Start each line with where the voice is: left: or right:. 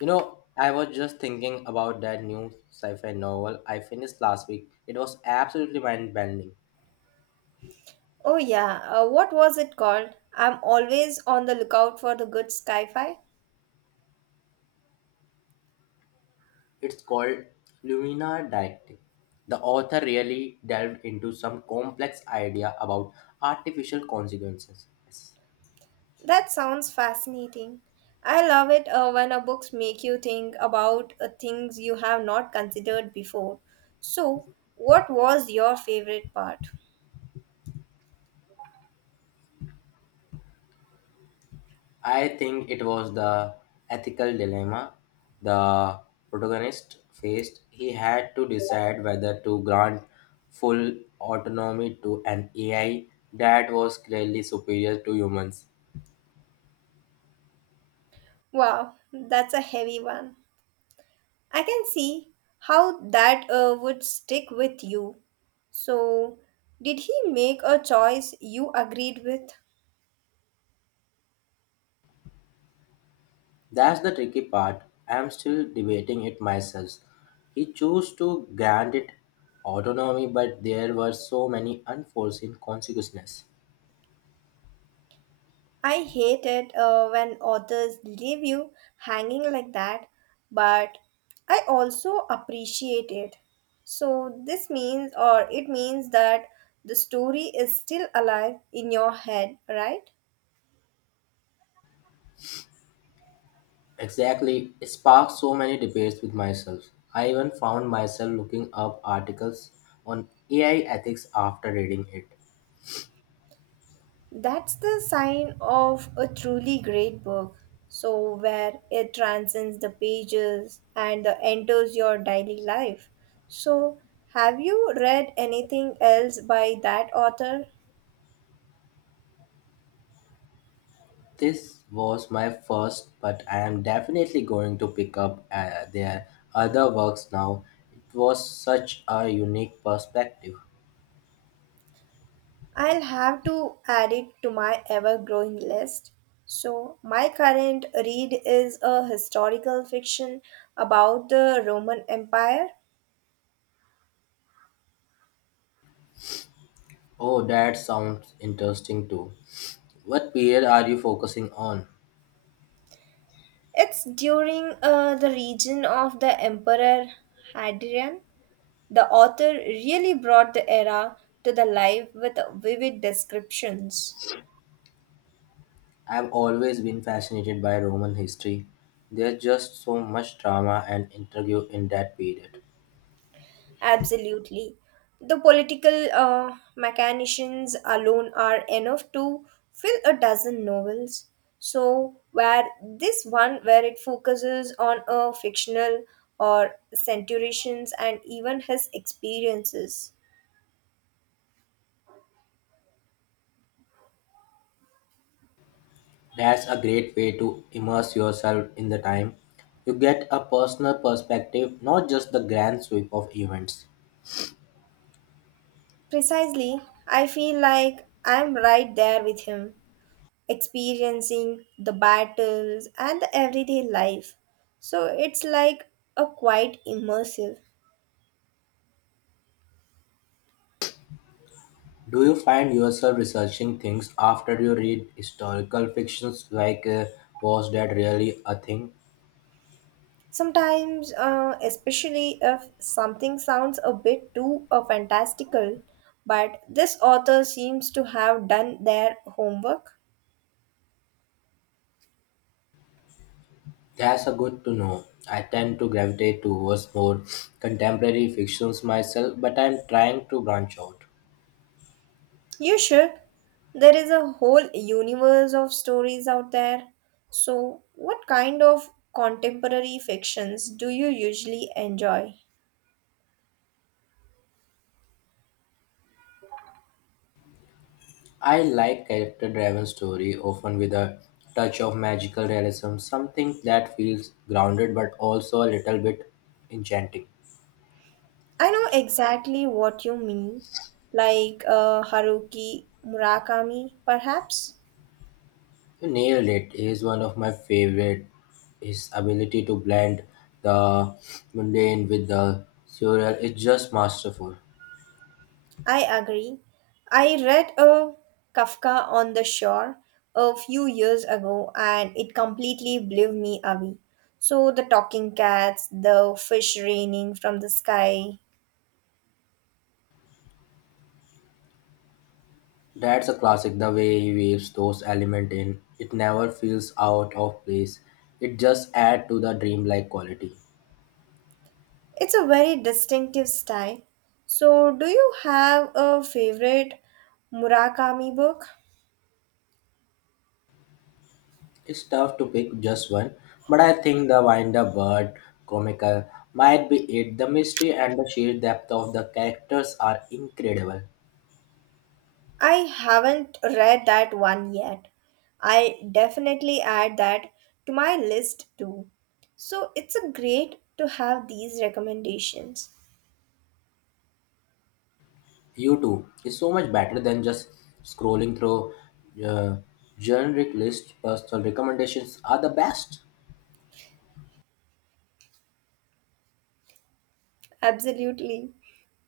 left: You know, I was just thinking about that new sci-fi novel I finished last week. It was absolutely mind-bending.
right: Oh, yeah. What was it called? I'm always on the lookout for the good sci fi.
left: It's called Lumina Directive. The author really delved into some complex idea about artificial consequences.
right: That sounds fascinating. I love it when a books make you think about things you have not considered before. So, what was your favorite part?
left: I think it was the ethical dilemma the protagonist faced. He had to decide whether to grant full autonomy to an AI that was clearly superior to humans.
right: Wow, that's a heavy one. I can see how that would stick with you. So, did he make a choice you agreed with?
left: That's the tricky part. I am still debating it myself. He chose to grant it autonomy, but there were so many unforeseen consequences.
right: I hate it when authors leave you hanging like that, but I also appreciate it. So, this means, or it means that the story is still alive in your head, right?
left: Exactly, it sparked so many debates with myself. I even found myself looking up articles on AI ethics after reading it.
right: That's the sign of a truly great book. So, where it transcends the pages and enters your daily life. So, have you read anything else by that author?
left: This was my first, but I am definitely going to pick up their other works now. It was such a unique perspective.
right: I'll have to add it to my ever growing list. So, my current read is a historical fiction about the Roman Empire.
left: Oh, that sounds interesting too. What period are you focusing on?
right: It's during the region of the Emperor Hadrian. The author really brought the era to the life with vivid descriptions.
left: I've always been fascinated by Roman history. There's just so much drama and intrigue in that period.
right: Absolutely. The political machinations alone are enough to fill a dozen novels. So, where this one, where it focuses on a fictional or centurions and even his experiences.
left: That's a great way to immerse yourself in the time. You get a personal perspective, not just the grand sweep of events.
right: Precisely, I feel like I'm right there with him, experiencing the battles and the everyday life. So, it's like a quite immersive.
left: Do you find yourself researching things after you read historical fictions, like was that really a thing?
right: Sometimes, especially if something sounds a bit too fantastical, but this author seems to have done their homework.
left: That's a good to know. I tend to gravitate towards more contemporary fictions myself, but I'm trying to branch out.
right: You should. There is a whole universe of stories out there. So, what kind of contemporary fictions do you usually enjoy?
left: I like character driven story, often with a touch of magical realism, something that feels grounded but also a little bit enchanting.
right: I know exactly what you mean, like Haruki Murakami, perhaps.
left: You nailed it. He is one of my favorite. His ability to blend the mundane with the surreal is just masterful.
right: I agree. I read a Kafka on the Shore a few years ago and it completely blew me away. So, the talking cats, the fish raining from the sky,
left: That's a classic, the way he weaves those elements in. It never feels out of place. It just adds to the dreamlike quality.
right: it's a very distinctive style. So, do you have a favorite Murakami book?
left: It's tough to pick just one, but I think the Winder Bird comical might be it. The mystery and the sheer depth of the characters are incredible.
right: I haven't read that one yet. I definitely add that to my list too. So it's a great to have these recommendations.
left: You too is so much better than just scrolling through uh, generic lists. Personal recommendations are the best.
right: Absolutely.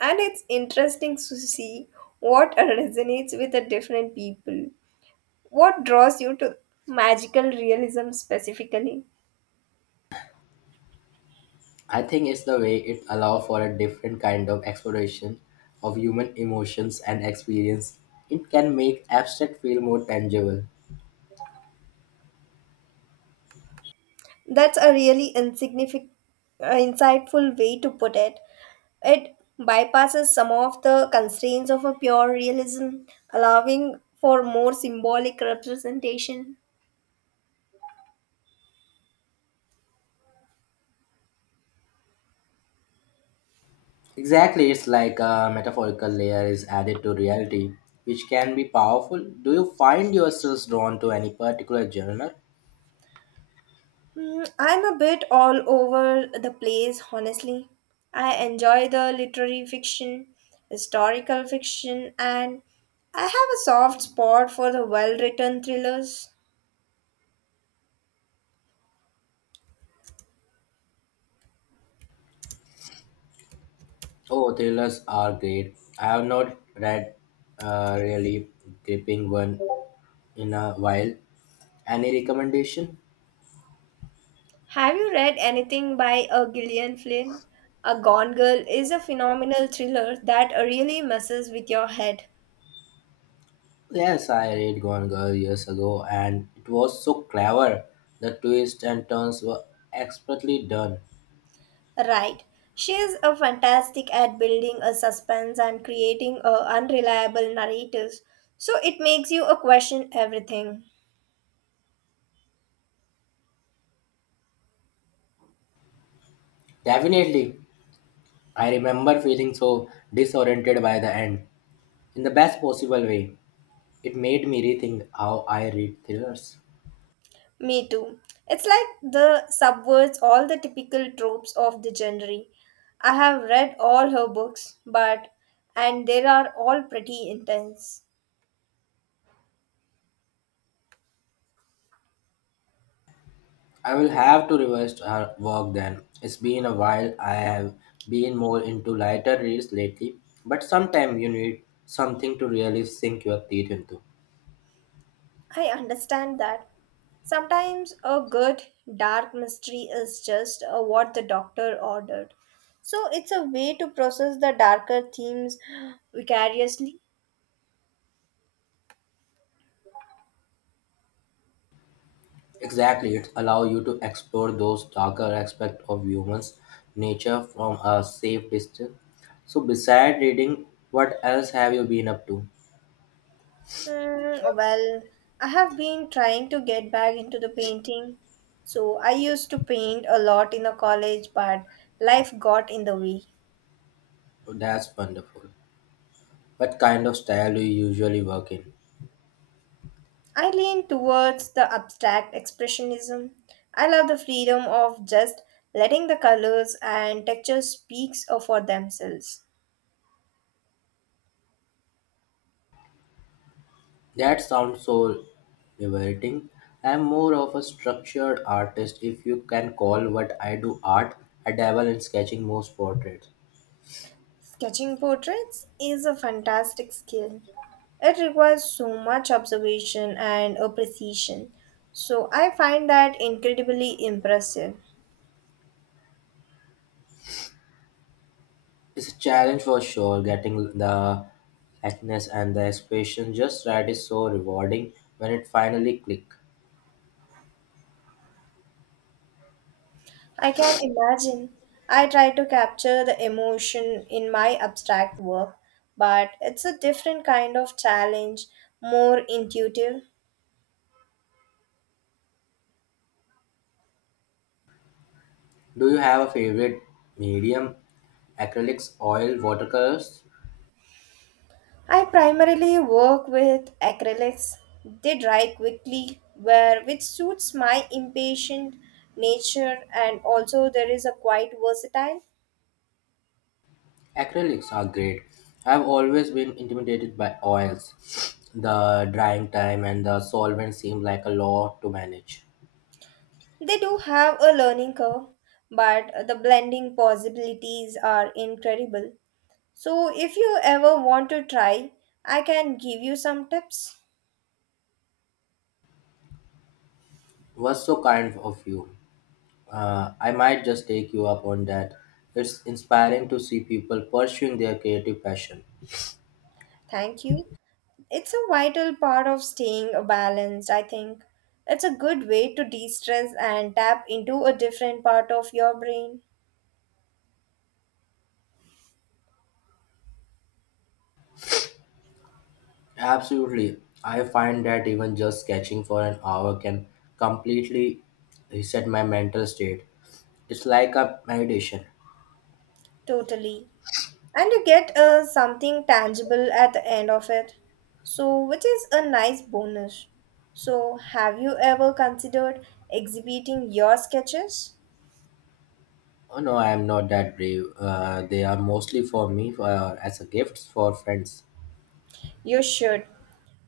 right: And it's interesting to see what resonates with the different people. What draws you to magical realism specifically?
left: I think it's the way it allows for a different kind of exploration of human emotions and experience. It can make abstract feel more tangible.
right: That's a really insightful way to put it. It bypasses some of the constraints of a pure realism, allowing for more symbolic representation.
left: Exactly, it's like a metaphorical layer is added to reality, which can be powerful. Do you find yourselves drawn to any particular genre?
right: Hmm, I'm a bit all over the place, honestly. I enjoy the literary fiction, historical fiction, and I have a soft spot for the well written thrillers.
left: Oh, thrillers are great. I have not read a really gripping one in a while. Any recommendation?
right: Have you read anything by Gillian Flynn? A Gone Girl is a phenomenal thriller that really messes with your head.
left: Yes, I read Gone Girl years ago, and it was so clever. The twists and turns were expertly done.
right: Right. She is a fantastic at building a suspense and creating a unreliable narratives. So it makes you a question everything.
left: Definitely, I remember feeling so disoriented by the end, in the best possible way. It made me rethink how I read thrillers.
right: Me too. It's like the subverts all the typical tropes of the genre. I have read all her books, but and they are all pretty intense.
left: I will have to reverse our work then. It's been a while. I have been more into lighter reads lately, but sometimes you need something to really sink your teeth into.
right: I understand that. Sometimes a good dark mystery is just what the doctor ordered. So it's a way to process the darker themes vicariously.
left: Exactly, it allows you to explore those darker aspects of humans' nature from a safe distance. So, besides reading, what else have you been up to?
right: Hmm, well, I have been trying to get back into the painting. So I used to paint a lot in the college, but life got in the way.
left: That's wonderful. What kind of style do you usually work in?
right: I lean towards the abstract expressionism. I love the freedom of just letting the colors and textures speak for themselves.
left: That sounds so liberating. I'm more of a structured artist, if you can call what I do art. I dabble in sketching most portraits.
right: Sketching portraits is a fantastic skill. It requires so much observation and a precision. So I find that incredibly impressive.
left: It's a challenge, for sure. Getting the likeness and the expression just right is so rewarding when it finally click.
right: I can imagine. I try to capture the emotion in my abstract work, but it's a different kind of challenge, more intuitive.
left: Do you have a favorite medium? Acrylics, oil, watercolors?
right: I primarily work with acrylics. They dry quickly, where which suits my impatient nature and also there is a quite versatile.
left: Acrylics are great. I've always been intimidated by oils. The drying time and the solvent seem like a lot to manage.
right: They do have a learning curve, but the blending possibilities are incredible. So if you ever want to try, I can give you some tips.
left: Was so kind of you. I might just take you up on that. It's inspiring to see people pursuing their creative passion.
right: Thank you. It's a vital part of staying balanced, I think. It's a good way to de stress and tap into a different part of your brain.
left: Absolutely. I find that even just sketching for an hour can completely reset my mental state. It's like a meditation.
right: Totally. And you get something tangible at the end of it. So, which is a nice bonus. So, have you ever considered exhibiting your sketches?
left: Oh no, I am not that brave. They are mostly for me as a gifts for friends.
right: You should.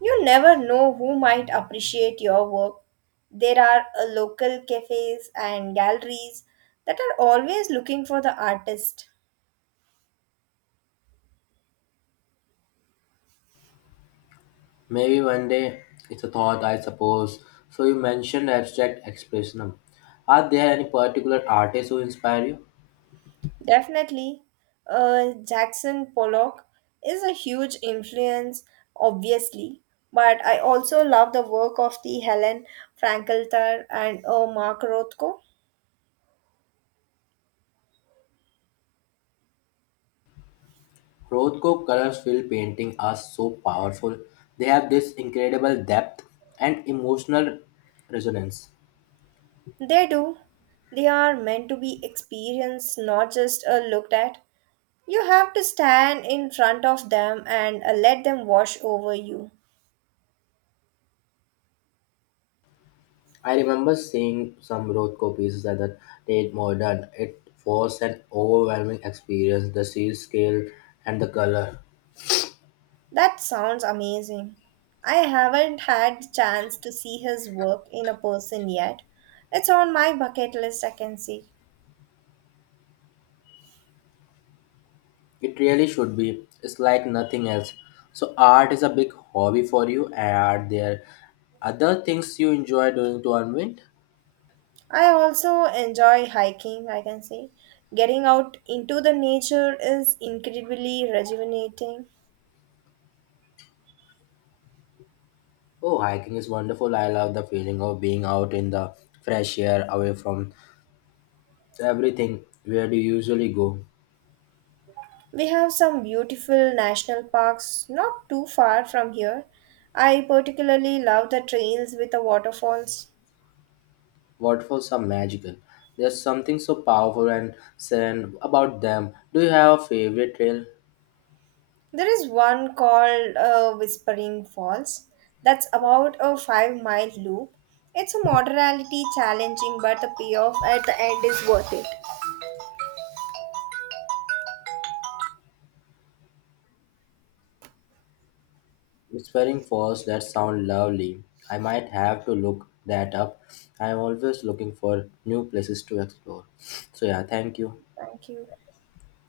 right: You never know who might appreciate your work. There are local cafes and galleries that are always looking for the artist.
left: Maybe one day, it's a thought, I suppose. So you mentioned abstract expressionism. Are there any particular artists who inspire you?
right: Definitely, Jackson Pollock is a huge influence, obviously, but I also love the work of the Helen Frankelter and Mark Rothko.
left: Rothko colors fill painting are so powerful. They have this incredible depth and emotional resonance.
right: They do. They are meant to be experienced, not just looked at. You have to stand in front of them and let them wash over you.
left: I remember seeing some Rothko pieces at the Tate Modern. It was an overwhelming experience, the sea scale and the color.
right: That sounds amazing. I haven't had the chance to see his work in a person yet. It's on my bucket list, I can see.
left: It really should be. It's like nothing else. So art is a big hobby for you. Are there other things you enjoy doing to unwind?
right: I also enjoy hiking, I can say. Getting out into the nature is incredibly rejuvenating.
left: Oh, hiking is wonderful. I love the feeling of being out in the fresh air, away from everything. Where do you usually go?
right: We have some beautiful national parks not too far from here. I particularly love the trails with the waterfalls.
left: Waterfalls are magical. There's something so powerful and serene about them. Do you have a favorite trail?
right: There is one called Whispering Falls that's about a 5 mile loop. It's a moderately challenging, but the payoff at the end is worth it.
left: Whispering Falls, that sound lovely. I might have to look that up. I'm always looking for new places to explore. So yeah, thank you.
right: Thank you.